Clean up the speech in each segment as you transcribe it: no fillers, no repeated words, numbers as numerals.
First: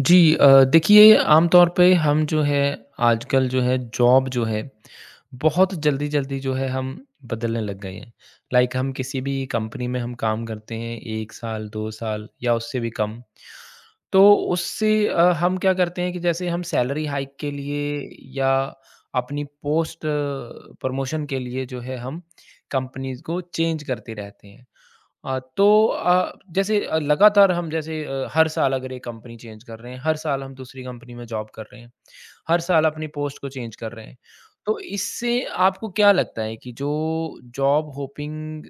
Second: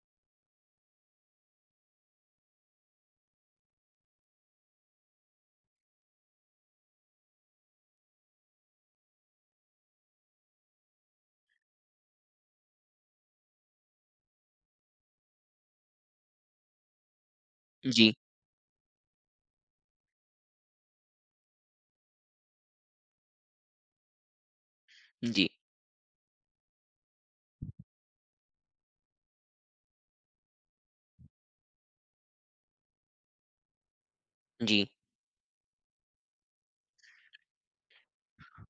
जी। देखिए आमतौर पे हम जो है आजकल जो है जॉब जो है बहुत जल्दी-जल्दी जो है हम बदलने लग गए हैं। लाइक हम किसी भी कंपनी में हम काम करते हैं 1 साल, 2 साल या उससे भी कम। तो उससे हम क्या करते हैं कि जैसे हम सैलरी हाइक के जी, लिए या अपनी पोस्ट प्रमोशन के लिए जो है हम कंपनीज़ को चेंज करते रहते हैं। हाँ, जी, तो जैसे लगातार हम जैसे हर साल अगर एक कंपनी चेंज कर रहे हैं, हर साल हम दूसरी कंपनी में जॉब कर रहे हैं, हर साल अपनी पोस्ट को चेंज कर रहे हैं, तो जी, इससे आपको क्या लगता है कि जो जॉब होपिंग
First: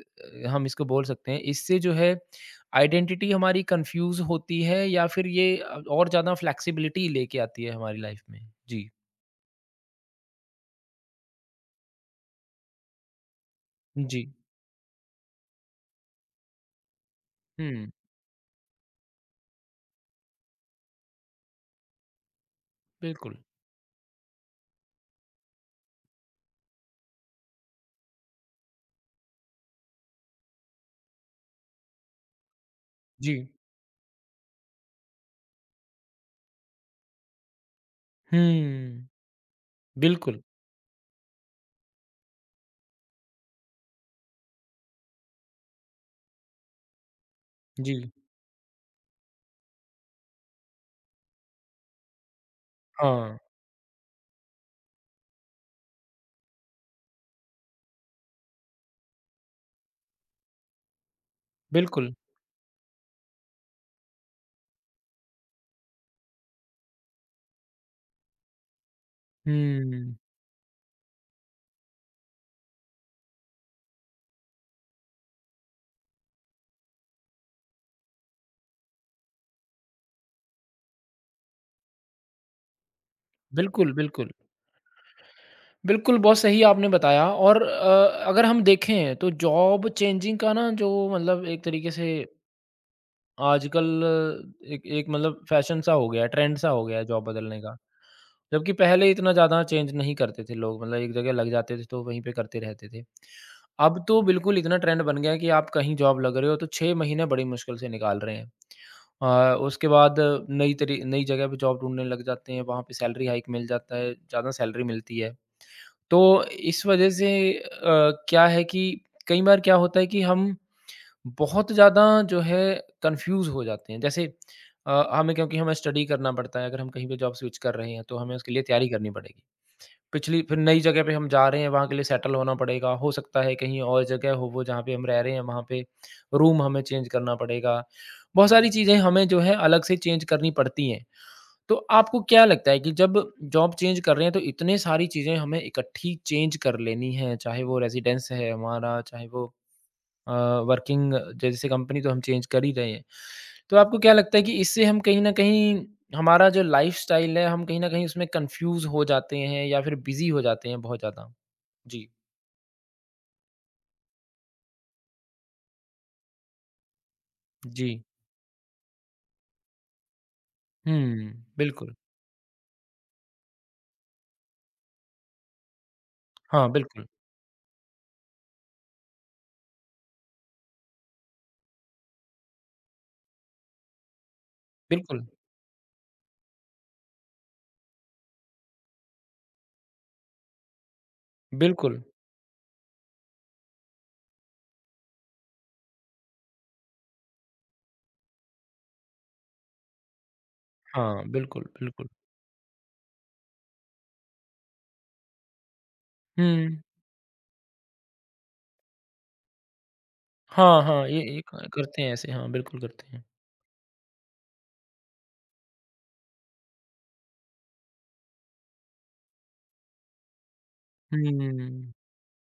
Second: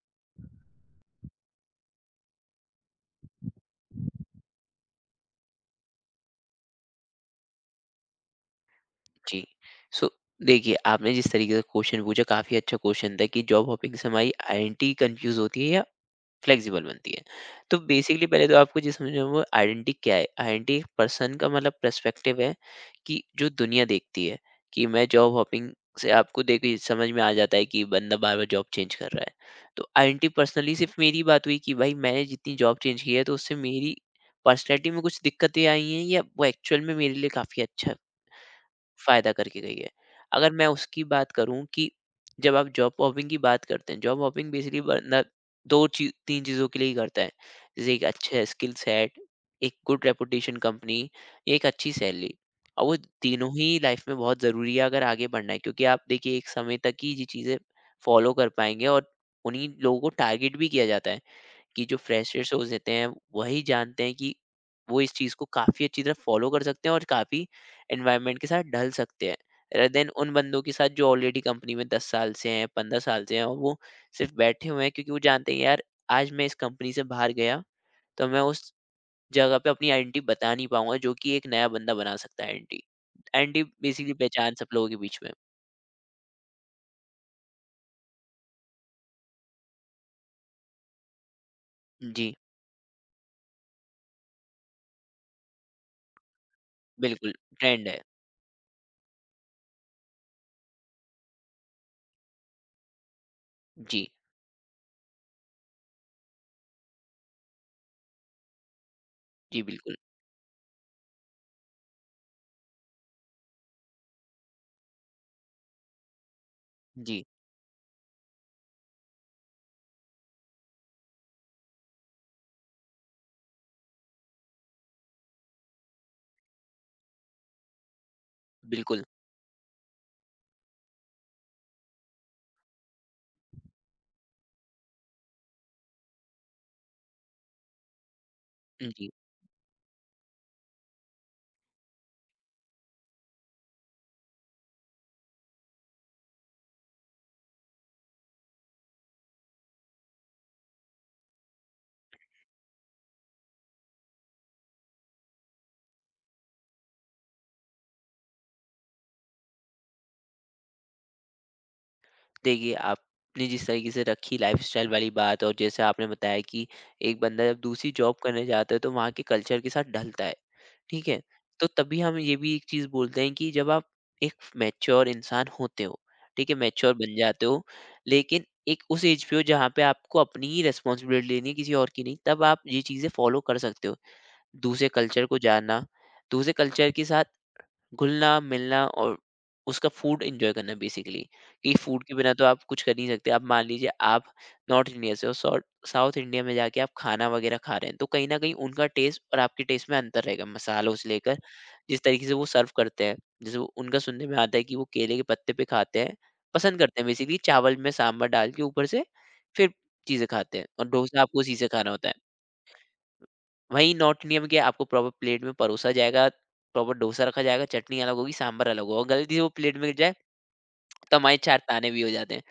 हम इसको बोल सकते हैं, इससे जो है आइडेंटिटी हमारी कन्फ्यूज़ होती है या फिर ये और ज़्यादा फ्लेक्सिबिलिटी लेके आती है हमारी लाइफ में? जी। जी। सो देखिए, आपने जिस तरीके से क्वेश्चन पूछा, काफ़ी अच्छा क्वेश्चन था कि जॉब हॉपिंग से जी। हमारी आइडेंटिटी कन्फ्यूज़ होती है या फ्लेक्सिबल बनती है। तो हुँ, बेसिकली पहले तो आपको ये समझना होगा आइडेंटिटी क्या है? आइडेंटिटी एक पर्सन का मतलब पर्सपेक्टिव है कि बिल्कुल। जो दुनिया देखती है, कि मैं जॉब हॉपिंग से आपको देखिए समझ में आ जाता है कि बंदा बार-बार जॉब चेंज कर रहा है। तो आइडेंटिटी पर्सनली सिर्फ़ मेरी बात हुई कि भाई मैंने जितनी जॉब चेंज की है तो जी। उससे मेरी पर्सनैलिटी में कुछ दिक्कतें आई हैं या वो एक्चुअल में मेरे लिए काफ़ी अच्छा हुँ, फ़ायदा करके गई है। बिल्कुल। अगर मैं उसकी बात करूँ कि जब आप जॉब हॉपिंग की बात करते हैं, जॉब हॉपिंग बेसिकली बंदा 2 चीज़, 3 चीज़ों के लिए ही करता है। जैसे जी। एक अच्छे स्किल सेट, एक गुड रेपुटेशन कंपनी, एक अच्छी सैलरी और वो हाँ, तीनों ही लाइफ़ में बहुत ज़रूरी है अगर आगे बढ़ना है, क्योंकि आप देखिए एक समय तक ही ये चीज़ें फ़ॉलो कर पाएँगे और उन्हीं लोगों को टारगेट भी किया जाता है। कि जो बिल्कुल। फ्रेशर्स होते देते हैं वही जानते हैं कि वो इस चीज़ को काफ़ी अच्छी तरह फॉलो कर सकते हैं और काफ़ी एनवायरनमेंट के साथ ढल सकते हैं rather than हुँ। उन बंदों के साथ जो ऑलरेडी कंपनी में 10 साल से हैं, 15 साल से हैं और वो सिर्फ बैठे हुए हैं, क्योंकि वो जानते हैं यार आज मैं इस कंपनी से बाहर गया तो मैं उस जगह पे अपनी आइडेंटिटी बता नहीं पाऊंगा, जो कि एक नया बंदा बना सकता है। आइडेंटिटी आइडेंटिटी बिल्कुल, बेसिकली बिल्कुल। पहचान सब लोगों के बीच में। बिल्कुल, बहुत सही आपने बताया और अगर हम देखें तो जॉब चेंजिंग का ना जो मतलब एक तरीके से जी आजकल एक एक मतलब फैशन सा हो गया है, ट्रेंड सा हो गया है जॉब बिल्कुल बदलने का। ट्रेंड है। जबकि पहले इतना ज़्यादा चेंज नहीं करते थे लोग, मतलब एक जगह लग जाते थे तो वहीं पे करते रहते थे। जी। अब तो बिल्कुल इतना ट्रेंड बन गया है कि आप कहीं जॉब लग रहे हो तो 6 महीने बड़ी मुश्किल से निकाल रहे हैं। जी उसके बिल्कुल। बाद नई जगह पे जॉब ढूँढने लग जाते हैं, वहाँ पे सैलरी हाइक मिल जाता है, ज़्यादा सैलरी मिलती है। तो इस वजह जी से क्या है कि कई बार क्या होता है कि हम बहुत ज़्यादा जो है कन्फ्यूज़ हो जाते हैं। जैसे हमें क्योंकि हमें स्टडी करना पड़ता है, अगर हम कहीं पे जॉब स्विच कर रहे हैं, तो हमें उसके लिए तैयारी बिल्कुल। करनी पड़ेगी। पिछली फिर नई जगह पे हम जा रहे हैं, वहाँ के लिए सेटल होना पड़ेगा। हो सकता है कहीं और जगह हो वो जहाँ पे हम रह रहे हैं, वहाँ पे रूम हमें चेंज करना पड़ेगा। बहुत सारी चीज़ें जी हमें जो है अलग से चेंज करनी पड़ती हैं। तो आपको क्या लगता है कि जब जॉब चेंज कर रहे हैं तो इतने सारी चीज़ें हमें इकट्ठी चेंज कर लेनी है, चाहे वो रेज़िडेंस है हमारा, चाहे वो अ, वर्किंग जैसे कंपनी तो हम चेंज कर ही रहे हैं। तो आपको क्या लगता है कि इससे हम कहीं न कहीं हमारा जो लाइफ़स्टाइल है हम कहीं न कहीं उसमें कन्फ्यूज़ हो जाते हैं या फिर बिज़ी हो जाते हैं बहुत ज़्यादा? जी। देखिए, आपने जिस तरीके से रखी लाइफस्टाइल वाली बात और जैसे आपने बताया कि एक बंदा जब दूसरी जी। जॉब करने जाता है तो वहाँ के कल्चर के साथ ढलता है। ठीक है, हुँ, तो बिल्कुल। तभी हम ये भी एक चीज़ बोलते हैं कि जब आप एक मैच्योर इंसान होते हो, ठीक है हाँ, मैच्योर बिल्कुल। बन जाते हो, लेकिन एक उस एज पे हो जहाँ पे आपको अपनी ही रिस्पॉन्सिबिलिटी लेनी है, किसी और की नहीं, तब आप ये चीज़ें फॉलो कर सकते हो। दूसरे बिल्कुल, कल्चर को जानना, दूसरे कल्चर के साथ घुलना-मिलना और उसका फूड एन्जॉय करना बेसिकली, कि बिल्कुल। फूड के बिना तो आप कुछ कर नहीं सकते। अब मान लीजिए आप नॉर्थ इंडिया से हो, सॉर्ट साउथ इंडिया में जाके आप खाना वगैरह खा रहे हैं, तो कहीं न कहीं उनका टेस्ट और आपके टेस्ट में अंतर रहेगा, मसालों से हाँ, लेकर बिल्कुल, जिस बिल्कुल। तरीके से वो सर्व करते हैं। जैसे वो उनका सुनने में आता है कि वो केले के पत्ते पे खाते हैं, पसंद हुँ। करते हैं बेसिकली चावल में सांभर डाल के ऊपर से, फिर चीज़ें खाते हैं हाँ, और हाँ, ये डोसा आपको ये उसी से क खाना करते होता हैं है। ऐसे। हाँ, बिल्कुल करते हैं। वहीं नॉर्थ इंडिया में क्या है, आपको प्रॉपर प्लेट में परोसा जाएगा, प्रॉपर डोसा रखा जाएगा, चटनी अलग होगी, सांभर अलग होगा और गलती से वो प्लेट में गिर जाए, तो हुँ, हमारे 4 ताने भी हो जाते हैं।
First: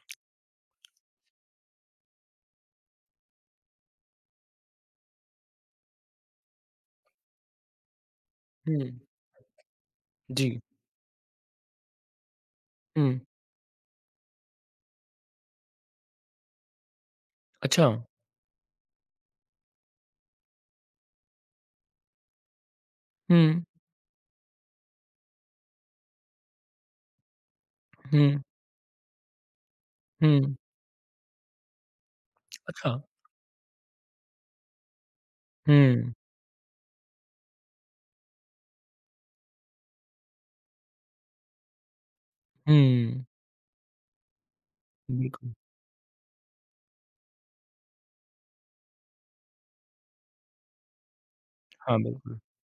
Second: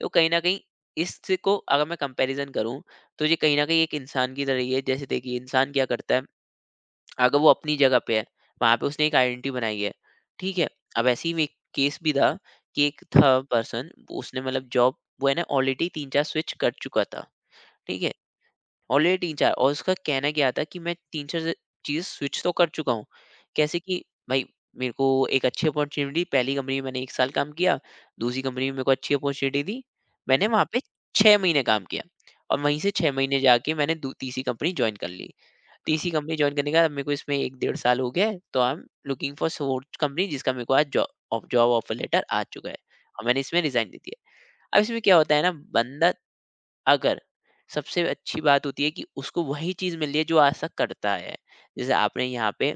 तो कहीं न कहीं इसको अगर मैं कंपैरिज़न करूँ, तो ये कहीं न कहीं एक इंसान की तरह ही है। जैसे देखिए इंसान क्या करता है, अगर वो अपनी जगह पे है, वहाँ हुँ, पे उसने एक आइडेंटिटी बनाई है, ठीक जी, है? अब ऐसे ही में एक केस भी था कि एक हुँ, था पर्सन, उसने मतलब जॉब वो है ना ऑलरेडी 3-4 स्विच कर चुका था, अच्छा, ठीक है? ऑलरेडी 3-4 और उसका कहना क्या था कि मैं 3-4 चीज़ स्विच तो कर चुका हूँ। हुँ, कैसे कि भाई मेरे को एक अच्छी अपॉर्च्युनिटी पहली कंपनी में मैंने 1 साल काम किया, हुँ, दूसरी कंपनी में मेरे को अच्छी अपॉर्च्युनिटी दी। मैंने हुँ, वहाँ पे 6 महीने काम किया और वहीं से अच्छा, 6 महीने जाके मैंने दू तीसरी कंपनी जॉइन कर ली। तीसरी हुँ, कंपनी जॉइन करने के बाद अब मेरे को इसमें 1 डेढ़ साल हो गया है, तो I am looking for fourth company, जिसका मेरे को आज job off job offer letter आ चुका है और हुँ, मैंने इसमें रिज़ाइन दे दिया। अब इसमें क्या होता है ना, बिल्कुल, बंदा अगर सबसे अच्छी बात होती है कि उसको वही चीज़ मिल रही है जो आज तक करता आया है। जैसे हाँ, आपने यहाँ पे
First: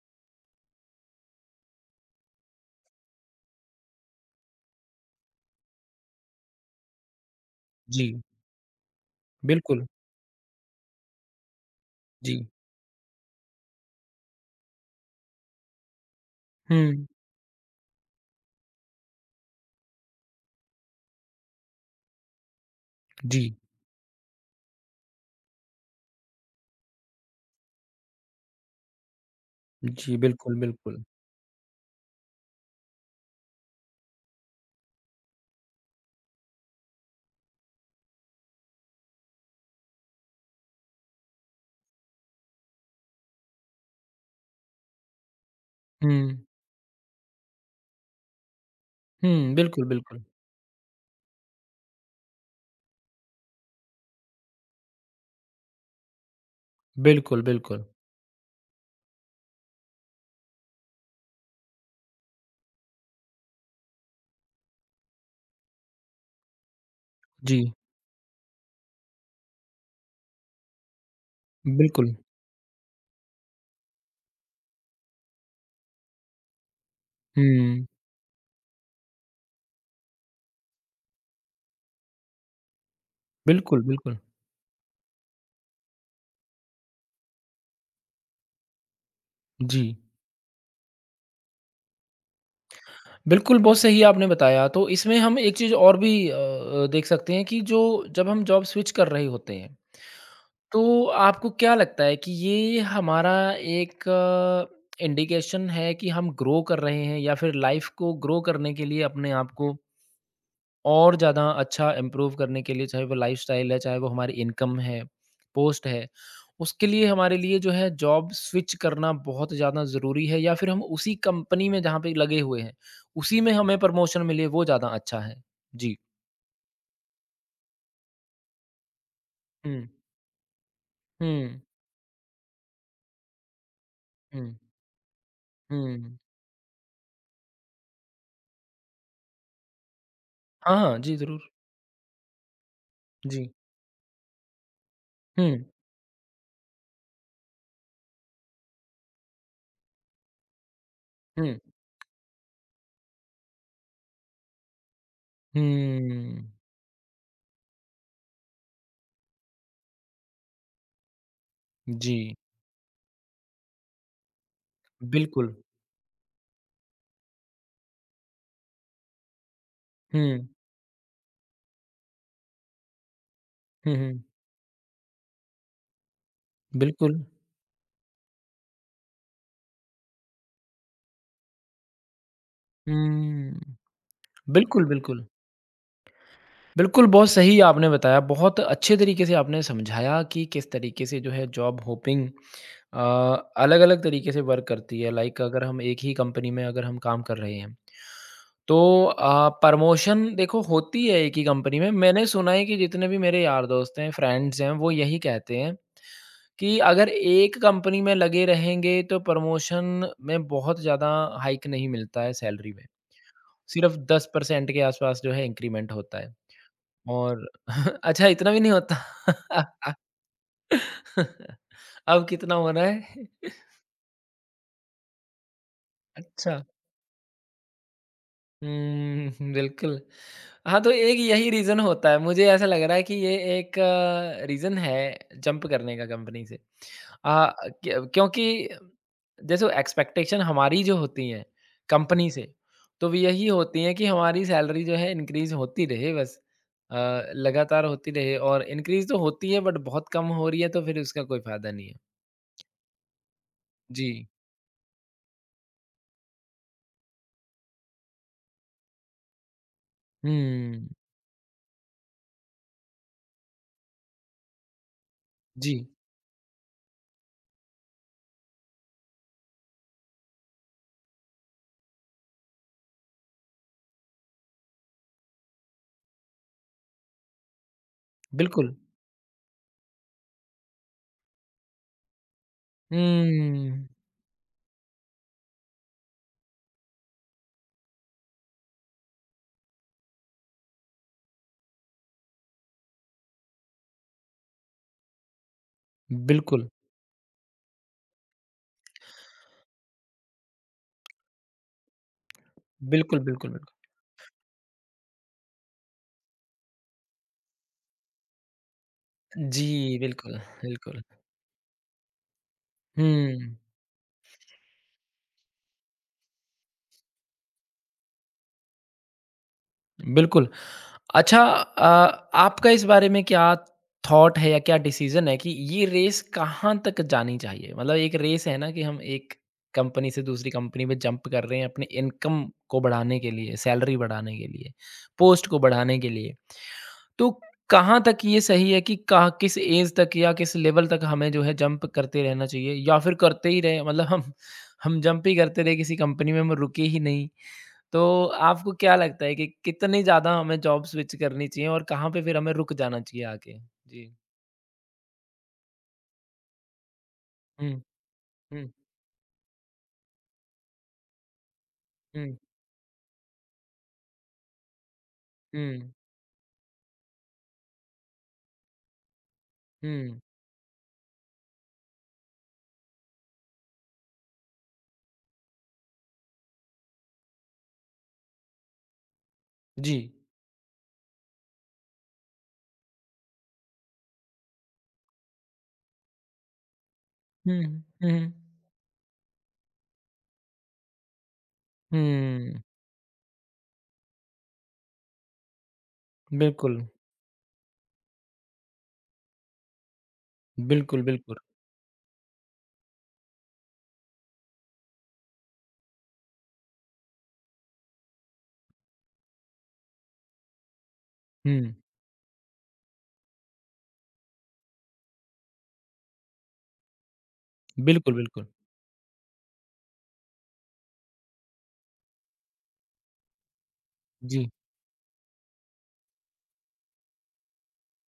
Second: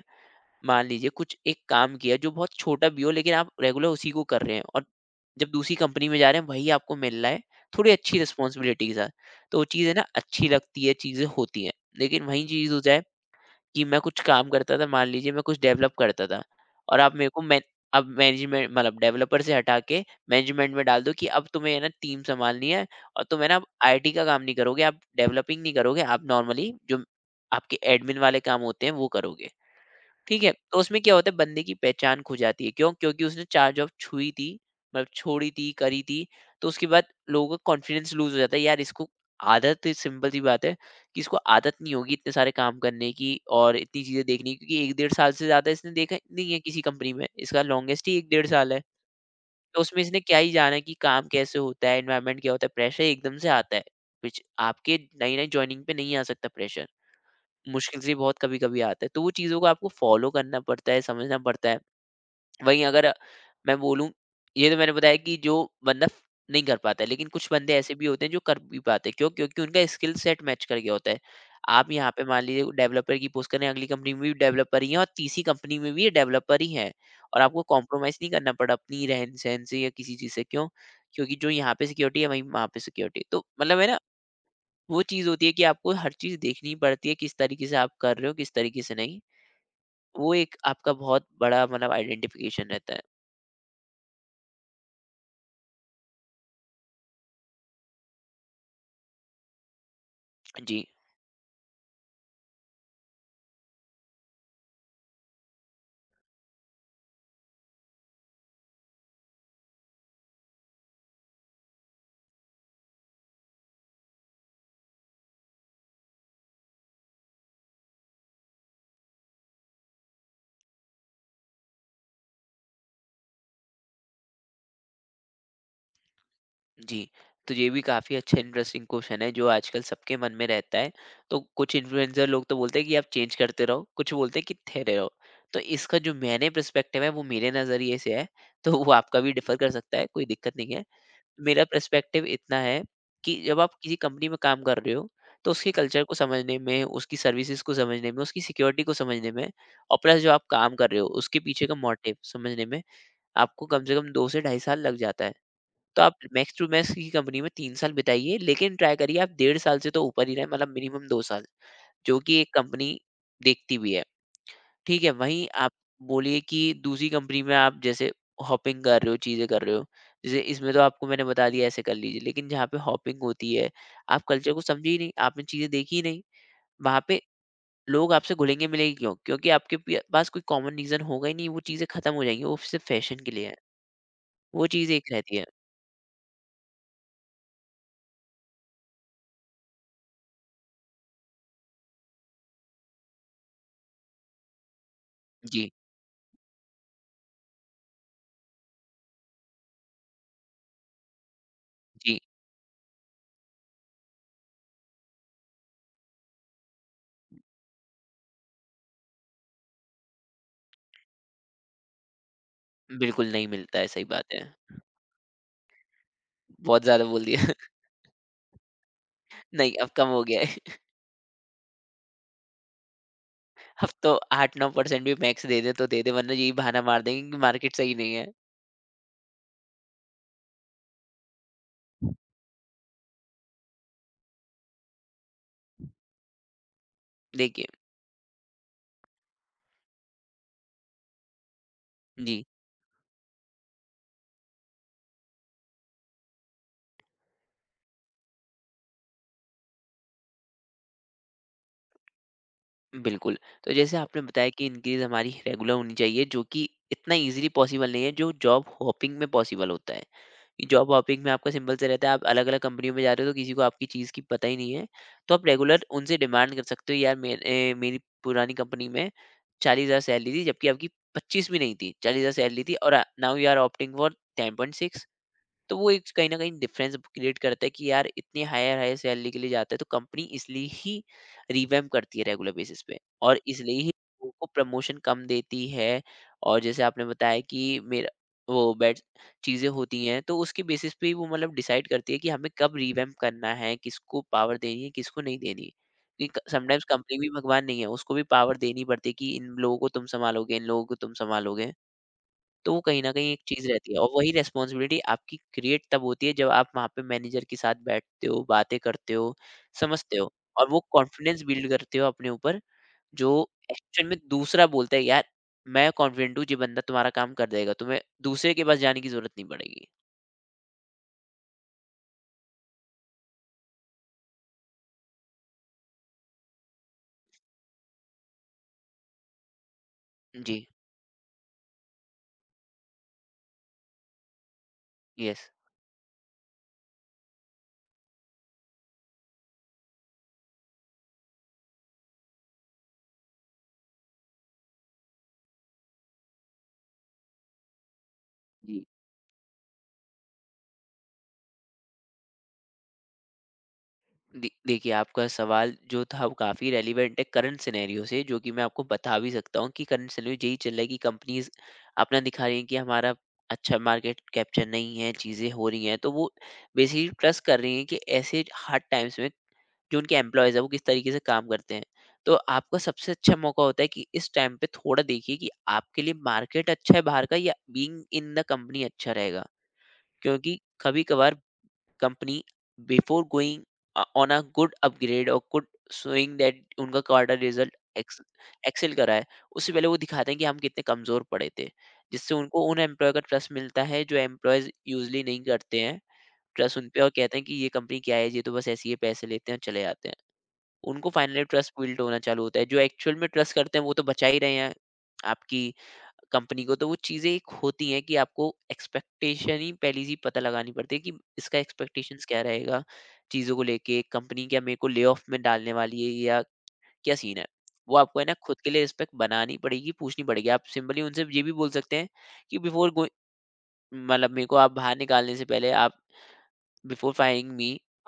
मान लीजिए कुछ एक काम किया जो बहुत छोटा भी हो, लेकिन आप रेगुलर उसी को कर रहे हैं और जब दूसरी कंपनी में जा रहे हैं, वही आपको मिल रहा है थोड़ी अच्छी जी, रिस्पॉन्सिबिलिटी के साथ। तो वो बिल्कुल, चीज़ है ना अच्छी लगती है, चीज़ें होती हैं। लेकिन वही जी, चीज़ हो जाए कि मैं कुछ काम करता था, मान लीजिए मैं कुछ डेवलप करता था और हुँ, आप मेरे को, मैं अब मैनेजमेंट, मतलब डेवलपर से हटा के मैनेजमेंट में डाल दो कि अब तुम्हें है ना टीम संभालनी है और तुम जी, है ना अब आईटी का काम नहीं करोगे, आप डेवलपिंग नहीं करोगे, आप नॉर्मली जो आपके एडमिन वाले काम होते हैं वो करोगे। जी, ठीक है? बिल्कुल, तो उसमें बिल्कुल, क्या होता है बंदे की पहचान खो जाती है, क्यों? क्योंकि उसने 4 जॉब छुई थी, मतलब छोड़ी थी, करी थी, तो उसके बाद लोगों का कॉन्फिडेंस लूज़ हो जाता है, यार इसको आदत, सिंपल सी बात है कि इसको आदत नहीं होगी इतने सारे काम करने की और इतनी चीज़ें देखने की, क्योंकि 1 डेढ़ साल से ज़्यादा इसने देखा हुँ, नहीं है किसी कंपनी में, इसका लॉन्गेस्ट ही 1 डेढ़ साल है। हुँ, तो बिल्कुल, उसमें इसने बिल्कुल, क्या ही जाना कि काम कैसे होता है, एनवायरनमेंट क्या होता है, प्रेशर एकदम से आता है, which आपके नई-नई जॉइनिंग पे नहीं आ सकता प्रेशर। बिल्कुल, बिल्कुल, मुश्किल से बहुत कभी-कभी आता है। तो वो चीज़ों को आपको फ़ॉलो करना पड़ता है, समझना पड़ता है। वहीं अगर मैं बोलूँ, ये तो मैंने बताया कि जो बंदा नहीं कर पाता है, लेकिन कुछ जी, बंदे ऐसे भी होते हैं जो कर भी पाते हैं। क्यों? क्योंकि उनका स्किल सेट मैच कर गया होता है। आप यहाँ बिल्कुल, पे मान लीजिए डेवलपर की पोस्ट कर रहे हैं, अगली कंपनी में भी डेवलपर ही हैं और तीसरी कंपनी में भी ये डेवलपर ही हैं और आपको हुँ, कॉम्प्रोमाइज़ नहीं करना पड़ा अपनी रहन-सहन से या किसी चीज़ से। क्यों? क्योंकि जो यहाँ पे सिक्योरिटी है, वहीं वहाँ पे सिक्योरिटी है। तो मतलब बिल्कुल, है ना बिल्कुल, वो चीज़ होती है कि आपको हर चीज़ देखनी पड़ती है, किस तरीके से आप कर रहे हो, किस तरीके से नहीं। जी, वो एक आपका बहुत बड़ा मतलब आइडेंटिफ़िकेशन रहता है। बिल्कुल, बहुत सही आपने बताया, तो इसमें हम एक चीज़ और भी देख सकते हैं कि जो जब हम जॉब स्विच कर रहे होते हैं तो जी, आपको क्या लगता है कि ये हमारा एक इंडिकेशन है कि हम ग्रो कर रहे हैं या फिर लाइफ को ग्रो करने के लिए अपने आप को और ज़्यादा अच्छा इम्प्रूव करने के लिए चाहे वो लाइफस्टाइल है, चाहे वो हमारी इनकम है, पोस्ट है, उसके लिए हमारे लिए जो है जॉब स्विच करना बहुत ज़्यादा ज़रूरी है या फिर हम उसी कंपनी में जहाँ पे लगे हुए हैं, उसी में हमें प्रमोशन मिले वो ज़्यादा अच्छा है? जी। जी। तो ये भी काफ़ी अच्छा इंटरेस्टिंग क्वेश्चन है जो हुँ। आजकल सबके मन में रहता है। तो हुँ, कुछ इन्फ्लुएंसर लोग तो बोलते हैं कि आप चेंज करते रहो, कुछ बोलते हुँ, हैं कि ठहरे रहो। तो इसका जो हुँ। मैंने पर्सपेक्टिव है वो मेरे नज़रिए से है, तो वो आपका भी डिफ़र कर सकता है, कोई दिक्कत नहीं हाँ, है। हाँ। जी, ज़रूर। मेरा पर्सपेक्टिव इतना है कि जी। जब आप किसी कंपनी में काम कर रहे हो तो हुँ, उसके कल्चर को समझने में, उसकी सर्विसेज को समझने में, उसकी सिक्योरिटी को समझने में और प्लस जो आप काम कर रहे हो उसके हुँ। पीछे का मोटिव समझने में आपको कम से कम 2 से 2.5 साल लग जाता है। तो आप हुँ। मैक्स टू मैक्स की कंपनी में 3 साल बिताइए, लेकिन ट्राई करिए आप 1.5 साल से तो ऊपर ही रहे, मतलब मिनिमम 2 साल, जी, जो कि एक कंपनी देखती भी है। ठीक है, वहीं बिल्कुल। आप बोलिए कि दूसरी कंपनी में आप जैसे हॉपिंग कर रहे हो, चीज़ें कर रहे हो। जैसे हुँ। इसमें तो आपको मैंने बता दिया ऐसे कर लीजिए, लेकिन जहाँ पे हॉपिंग होती है, हुँ, आप हुँ। कल्चर को समझे ही नहीं, आपने चीज़ें देखी ही नहीं। वहाँ बिल्कुल। पे लोग आपसे घुलेंगे मिलेंगे क्यों? क्योंकि आपके पि पास कोई कॉमन रीज़न होगा ही नहीं, वो चीज़ें खत्म हो जाएँगी, वो सिर्फ़ फैशन के लिए है। हुँ। वो बिल्कुल, चीज़ एक बिल्कुल। रहती है। बिल्कुल, बहुत सही आपने बताया, बहुत अच्छे तरीके से आपने समझाया कि किस तरीके से जो है जॉब होपिंग अ, अलग-अलग तरीके से वर्क करती है। लाइक अगर जी, हम एक ही कंपनी में अगर हम काम कर रहे हैं, तो प्रमोशन देखो होती है एक ही कंपनी में। जी, मैंने सुना है कि जितने भी मेरे यार दोस्त हैं, फ्रेंड्स हैं, वो यही कहते हैं कि अगर एक कंपनी में लगे रहेंगे तो प्रमोशन में बहुत ज़्यादा हाइक नहीं मिलता है सैलरी में। बिल्कुल नहीं मिलता है, सिर्फ़ सही बात है। 10% के आस-पास जो है इंक्रीमेंट होता है बहुत ज़्यादा बोल दिया। और अच्छा इतना भी नहीं होता? नहीं, अब कम हो गया है। अब कितना हो रहा है? अब तो 8-9% भी मैक्स दे दें तो दे दें, वरना यही अच्छा। बहाना मार देंगे कि मार्केट सही नहीं है। हुँ, बिल्कुल। हाँ, तो एक यही रीज़न होता है। मुझे ऐसा लग रहा है कि ये एक रीज़न है जंप करने का कंपनी से। आ, देखिए। क्योंकि जैसे एक्सपेक्टेशन हमारी जो होती हैं कंपनी से, जी, तो वो यही होती है कि हमारी सैलरी जो है इंक्रीज़ होती रहे बस। अ, लगातार होती रहे और इंक्रीज़ तो होती है बट बहुत कम हो रही है तो फिर उसका कोई फ़ायदा नहीं है। बिल्कुल। तो जैसे जी। आपने बताया कि इंक्रीज़ हमारी रेगुलर होनी चाहिए जो कि इतना ईज़िली पॉसिबल नहीं है जो जॉब हॉपिंग में पॉसिबल होता है। कि हुँ। जॉब हॉपिंग में आपका सिंपल सा रहता है, आप अलग-अलग कंपनियों में जा रहे हो तो किसी को आपकी चीज़ की पता ही नहीं है। तो आप जी। रेगुलर उनसे डिमांड कर सकते हो यार मेरे मेरी पुरानी कंपनी में 40,000 सैलरी थी जबकि आपकी 25 भी नहीं थी। 40,000 सैलरी थी और now you are opting for 10.6। तो वो एक कहीं न कहीं डिफरेंस क्रिएट करता है कि यार इतनी बिल्कुल। हायर हायर सैलरी के लिए जाता है तो कंपनी इसलिए ही रिवैम्प करती है रेगुलर बेसिस पे, और इसलिए ही हुँ। लोगों को प्रमोशन कम देती है। और जैसे आपने बताया कि मेरा वो बैड चीज़ें होती हैं तो उसके बेसिस पे ही वो मतलब डिसाइड करती है कि हमें कब रिवैम्प करना है, किसको पावर देनी है, किसको नहीं देनी। कि क बिल्कुल। समटाइम्स कंपनी भी भगवान नहीं है, उसको भी पावर देनी पड़ती है कि इन लोगों को तुम सँभालोगे, इन लोगों को तुम सँभालोगे। तो वो कहीं न बिल्कुल, कहीं एक बिल्कुल, चीज़ बिल्कुल। रहती है और वही रिस्पॉन्सिबिलिटी आपकी क्रिएट तब होती है जब आप वहाँ पे मैनेजर के साथ बैठते हो, बातें करते हो, जी, समझते हो बिल्कुल, और वो बिल्कुल। कॉन्फिडेंस बिल्ड करते हो अपने ऊपर, जो हुँ, एक्चुअल में दूसरा बोलता है यार मैं कॉन्फिडेंट हूँ, ये बंदा तुम्हारा काम कर देगा, तुम्हें दूसरे के पास जाने की ज़रूरत नहीं पड़ेगी। बिल्कुल। अच्छा, आपका इस बारे में क्या थॉट है या क्या डिसीजन है कि ये रेस कहाँ तक जानी चाहिए? मतलब एक रेस है ना कि हम एक कंपनी से दूसरी जी, कंपनी में जंप कर रहे हैं अपनी इनकम को बढ़ाने के लिए, सैलरी बढ़ाने के लिए, यस। पोस्ट को बढ़ाने के लिए। तो कहाँ तक ये सही है कि कहाँ किस ऐज तक या किस लेवल तक हमें जो है जंप करते रहना चाहिए या फिर करते ही रहें मतलब हम जंप ही करते रहे किसी कंपनी में हम रुके ही नहीं। तो आपको क्या लगता है कि कितनी ज़्यादा हमें जॉब स्विच करनी चाहिए और कहाँ पे फिर हमें रुक जाना चाहिए आके? जी। देखिए, आपका सवाल जो था वो काफ़ी रेलिवेंट है करंट हुँ, सिनेरियो से, जो कि मैं हुँ, आपको बता भी सकता हूँ कि करंट सिनेरियो यही चल रहा है कि कंपनीज अपना हुँ, दिखा रही हैं कि हमारा अच्छा मार्केट कैप्चर नहीं है, चीज़ें हो रही हुँ, हैं, तो वो बेसिकली ट्रस्ट कर रही हैं कि ऐसे हार्ड टाइम्स में जो उनके हुँ। एम्प्लॉयज़ है वो किस तरीके से काम करते हैं। तो आपका सबसे अच्छा मौका होता है कि इस टाइम पे थोड़ा देखिए कि आपके लिए मार्केट अच्छा है बाहर का, या बीइंग इन द कंपनी अच्छा रहेगा, जी। क्योंकि कभी कभार company before going on a good upgrade और good showing that उनका क्वार्टर हुँ, रिजल्ट हुँ, एक्सेल करा है, उससे पहले वो दिखाते हैं कि हम कितने कमजोर पड़े थे, जिससे हुँ, उनको उन एम्प्लॉय का ट्रस्ट मिलता है जो एम्प्लॉयज यूजली नहीं करते हैं ट्रस्ट बिल्कुल, उन पे, और कहते हैं कि ये कंपनी क्या है, ये तो बस ऐसी है, पैसे लेते हैं और चले जाते हैं, बिल्कुल, उनको बिल्कुल। फाइनली ट्रस्ट बिल्ड होना चालू होता है। जो एक्चुअल में ट्रस्ट करते हैं वो तो बचा ही रहे हैं आपकी कंपनी को। तो वो चीज़ें एक होती हैं कि आपको एक्सपेक्टेशन ही पहली चीज़ पता लगानी पड़ती है कि इसका हुँ, एक्सपेक्टेशंस क्या रहेगा चीज़ों को लेके। कंपनी क्या मेरे को ले-ऑफ में डालने वाली है या क्या सीन है? वो बिल्कुल, आपको है ना बिल्कुल। खुद के लिए रिस्पेक्ट बनानी पड़ेगी, पूछनी पड़ेगी। आप सिंपली उनसे ये भी बोल सकते हैं कि बिफोर गोइ मतलब मेरे जी, को आप बाहर निकालने से पहले आप, बिफोर फायरिंग मी,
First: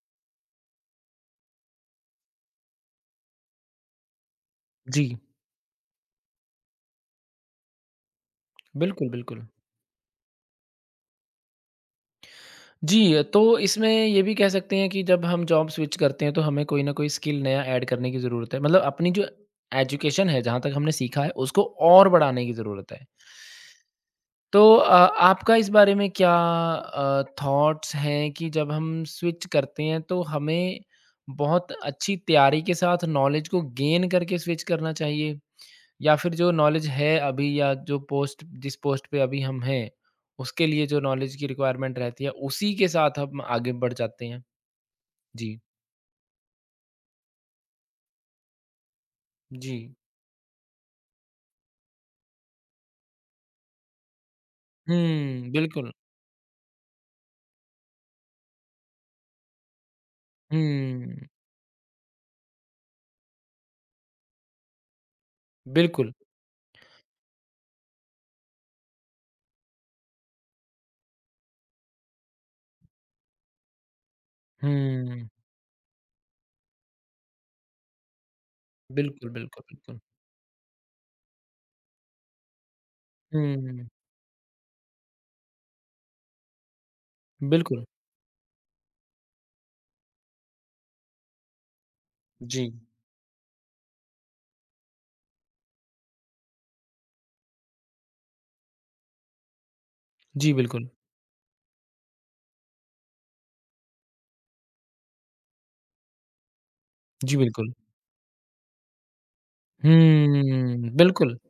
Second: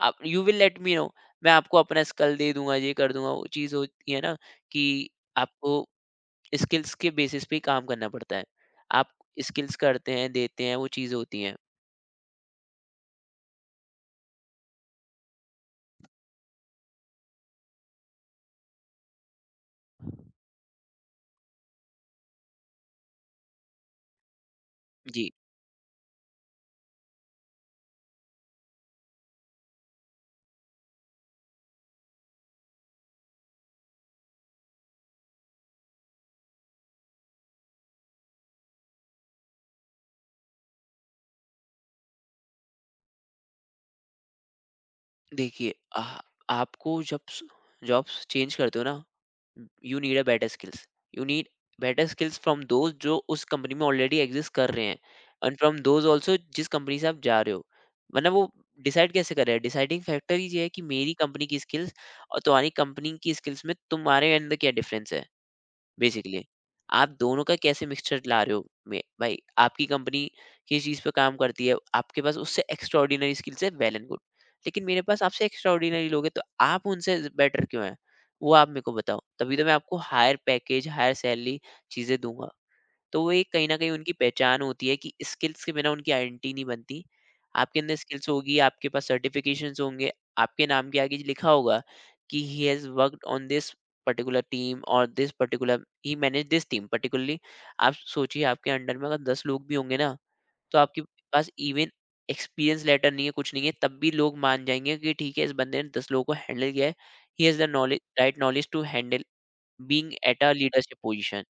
आप you will let me know, मैं आपको अपना स्किल दे दूंगा, ये कर दूंगा। वो चीज होती है ना कि जी, आपको स्किल्स के बेसिस पे ही काम करना पड़ता है। बिल्कुल, आप बिल्कुल। स्किल्स करते हैं, देते हैं, वो चीज होती है। जी, तो इसमें ये भी कह सकते हैं कि जब हम जॉब स्विच करते हैं तो हमें कोई ना कोई स्किल नया ऐड करने की ज़रूरत है। मतलब अपनी जो एजुकेशन है, जहाँ तक हमने सीखा है उसको और बढ़ाने की ज़रूरत है। तो जी। आपका इस बारे में क्या थॉट्स हैं कि जब हम स्विच करते हैं तो हमें बहुत अच्छी तैयारी के साथ नॉलेज को गेन करके स्विच करना चाहिए? या फिर जो नॉलेज है अभी या जो पोस्ट जिस पोस्ट पे अभी हम हैं, उसके लिए जो नॉलेज की रिक्वायरमेंट रहती है उसी के साथ हम आगे बढ़ जाते हैं? जी। देखिए आपको जब जॉब्स चेंज करते हो ना, जी। You need a better skills, you need better skills from those जो उस कंपनी में ऑलरेडी एग्जिस्ट कर रहे हैं, हुँ, एंड फ्रॉम बिल्कुल। दोज ऑल्सो जिस कंपनी से आप जा रहे हो। वरना वो डिसाइड कैसे कर रहे हैं, डिसाइडिंग फैक्टर ही ये है कि मेरी हुँ, कंपनी की स्किल्स और तुम्हारी कंपनी की स्किल्स में तुम्हारे अंदर क्या डिफरेंस है, बिल्कुल। बेसिकली आप दोनों का कैसे मिक्सचर ला रहे हो। भाई आपकी कंपनी किस चीज़ पे काम करती है, आपके पास उससे एक्स्ट्राऑर्डिनरी स्किल्स है, वेल एंड गुड, लेकिन मेरे पास हुँ, आपसे एक्स्ट्राऑर्डिनरी लोग हैं तो आप उनसे बेटर क्यों हैं, वो आप मेरे को बताओ, बिल्कुल, तभी बिल्कुल, तो मैं आपको बिल्कुल। हायर पैकेज, हायर सैलरी, चीज़ें दूंगा। तो वो एक कहीं न हुँ, कहीं उनकी पहचान होती है कि स्किल्स के बिना उनकी आइडेंटिटी नहीं बनती। आपके बिल्कुल। अंदर स्किल्स होगी, आपके पास सर्टिफ़िकेशंस होंगे, आपके नाम के आगे लिखा होगा कि जी। He has worked on this particular team और this particular he manage this team particularly. आप सोचिए आपके अंडर में अगर 10 लोग भी होंगे ना, जी, तो बिल्कुल। आपके पास इवन एक्सपीरियंस लेटर नहीं है, कुछ नहीं है, तब भी लोग मान जाएँगे कि ठीक है, इस बंदे ने 10 लोगों को हैंडल किया है। जी, ही हैज़ द बिल्कुल। Knowledge, right knowledge to handle, being at a uh, leadership बिल्कुल। Position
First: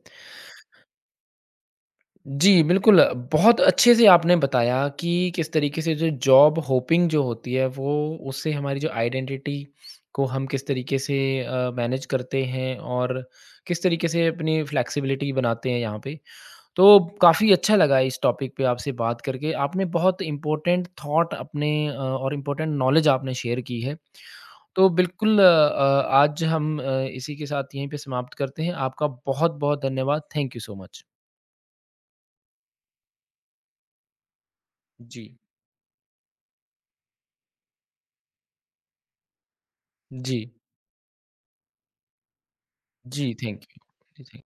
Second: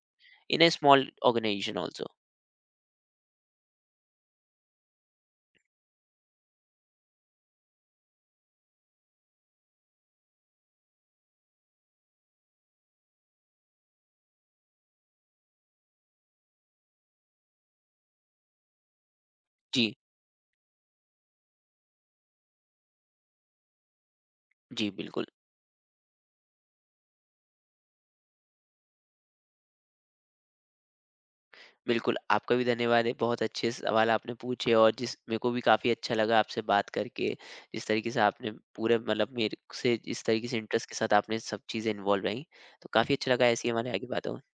in a small organization also. जी, बिल्कुल, बहुत अच्छे से आपने बताया कि किस तरीके से जो जॉब होपिंग जो होती है वो उससे हमारी जो आइडेंटिटी को हम किस तरीके से मैनेज करते हैं और किस तरीके से अपनी फ्लेक्सिबिलिटी बनाते हैं यहाँ पे। तो काफ़ी अच्छा लगा इस टॉपिक पे आपसे बात करके। आपने जी, बहुत इम्पोर्टेंट थॉट अपने और इम्पोर्टेंट नॉलेज आपने शेयर की है। तो जी, बिल्कुल। बिल्कुल आज हम इसी के साथ यहीं पे समाप्त करते हैं। आपका बहुत-बहुत धन्यवाद। Thank you so much. बिल्कुल, आपका भी धन्यवाद है। बहुत अच्छे सवाल आपने पूछे, और जिस जी। मेरे को भी काफ़ी अच्छा लगा आपसे बात करके। जिस तरीके से आपने पूरे मतलब मेरे से, जिस जी। तरीके से इंटरेस्ट के साथ आपने सब चीज़ें इन्वॉल्व रहीं, तो काफ़ी अच्छा जी, लगा। थैंक ऐसी यू। हमारी आगे जी, बात हो। थैंक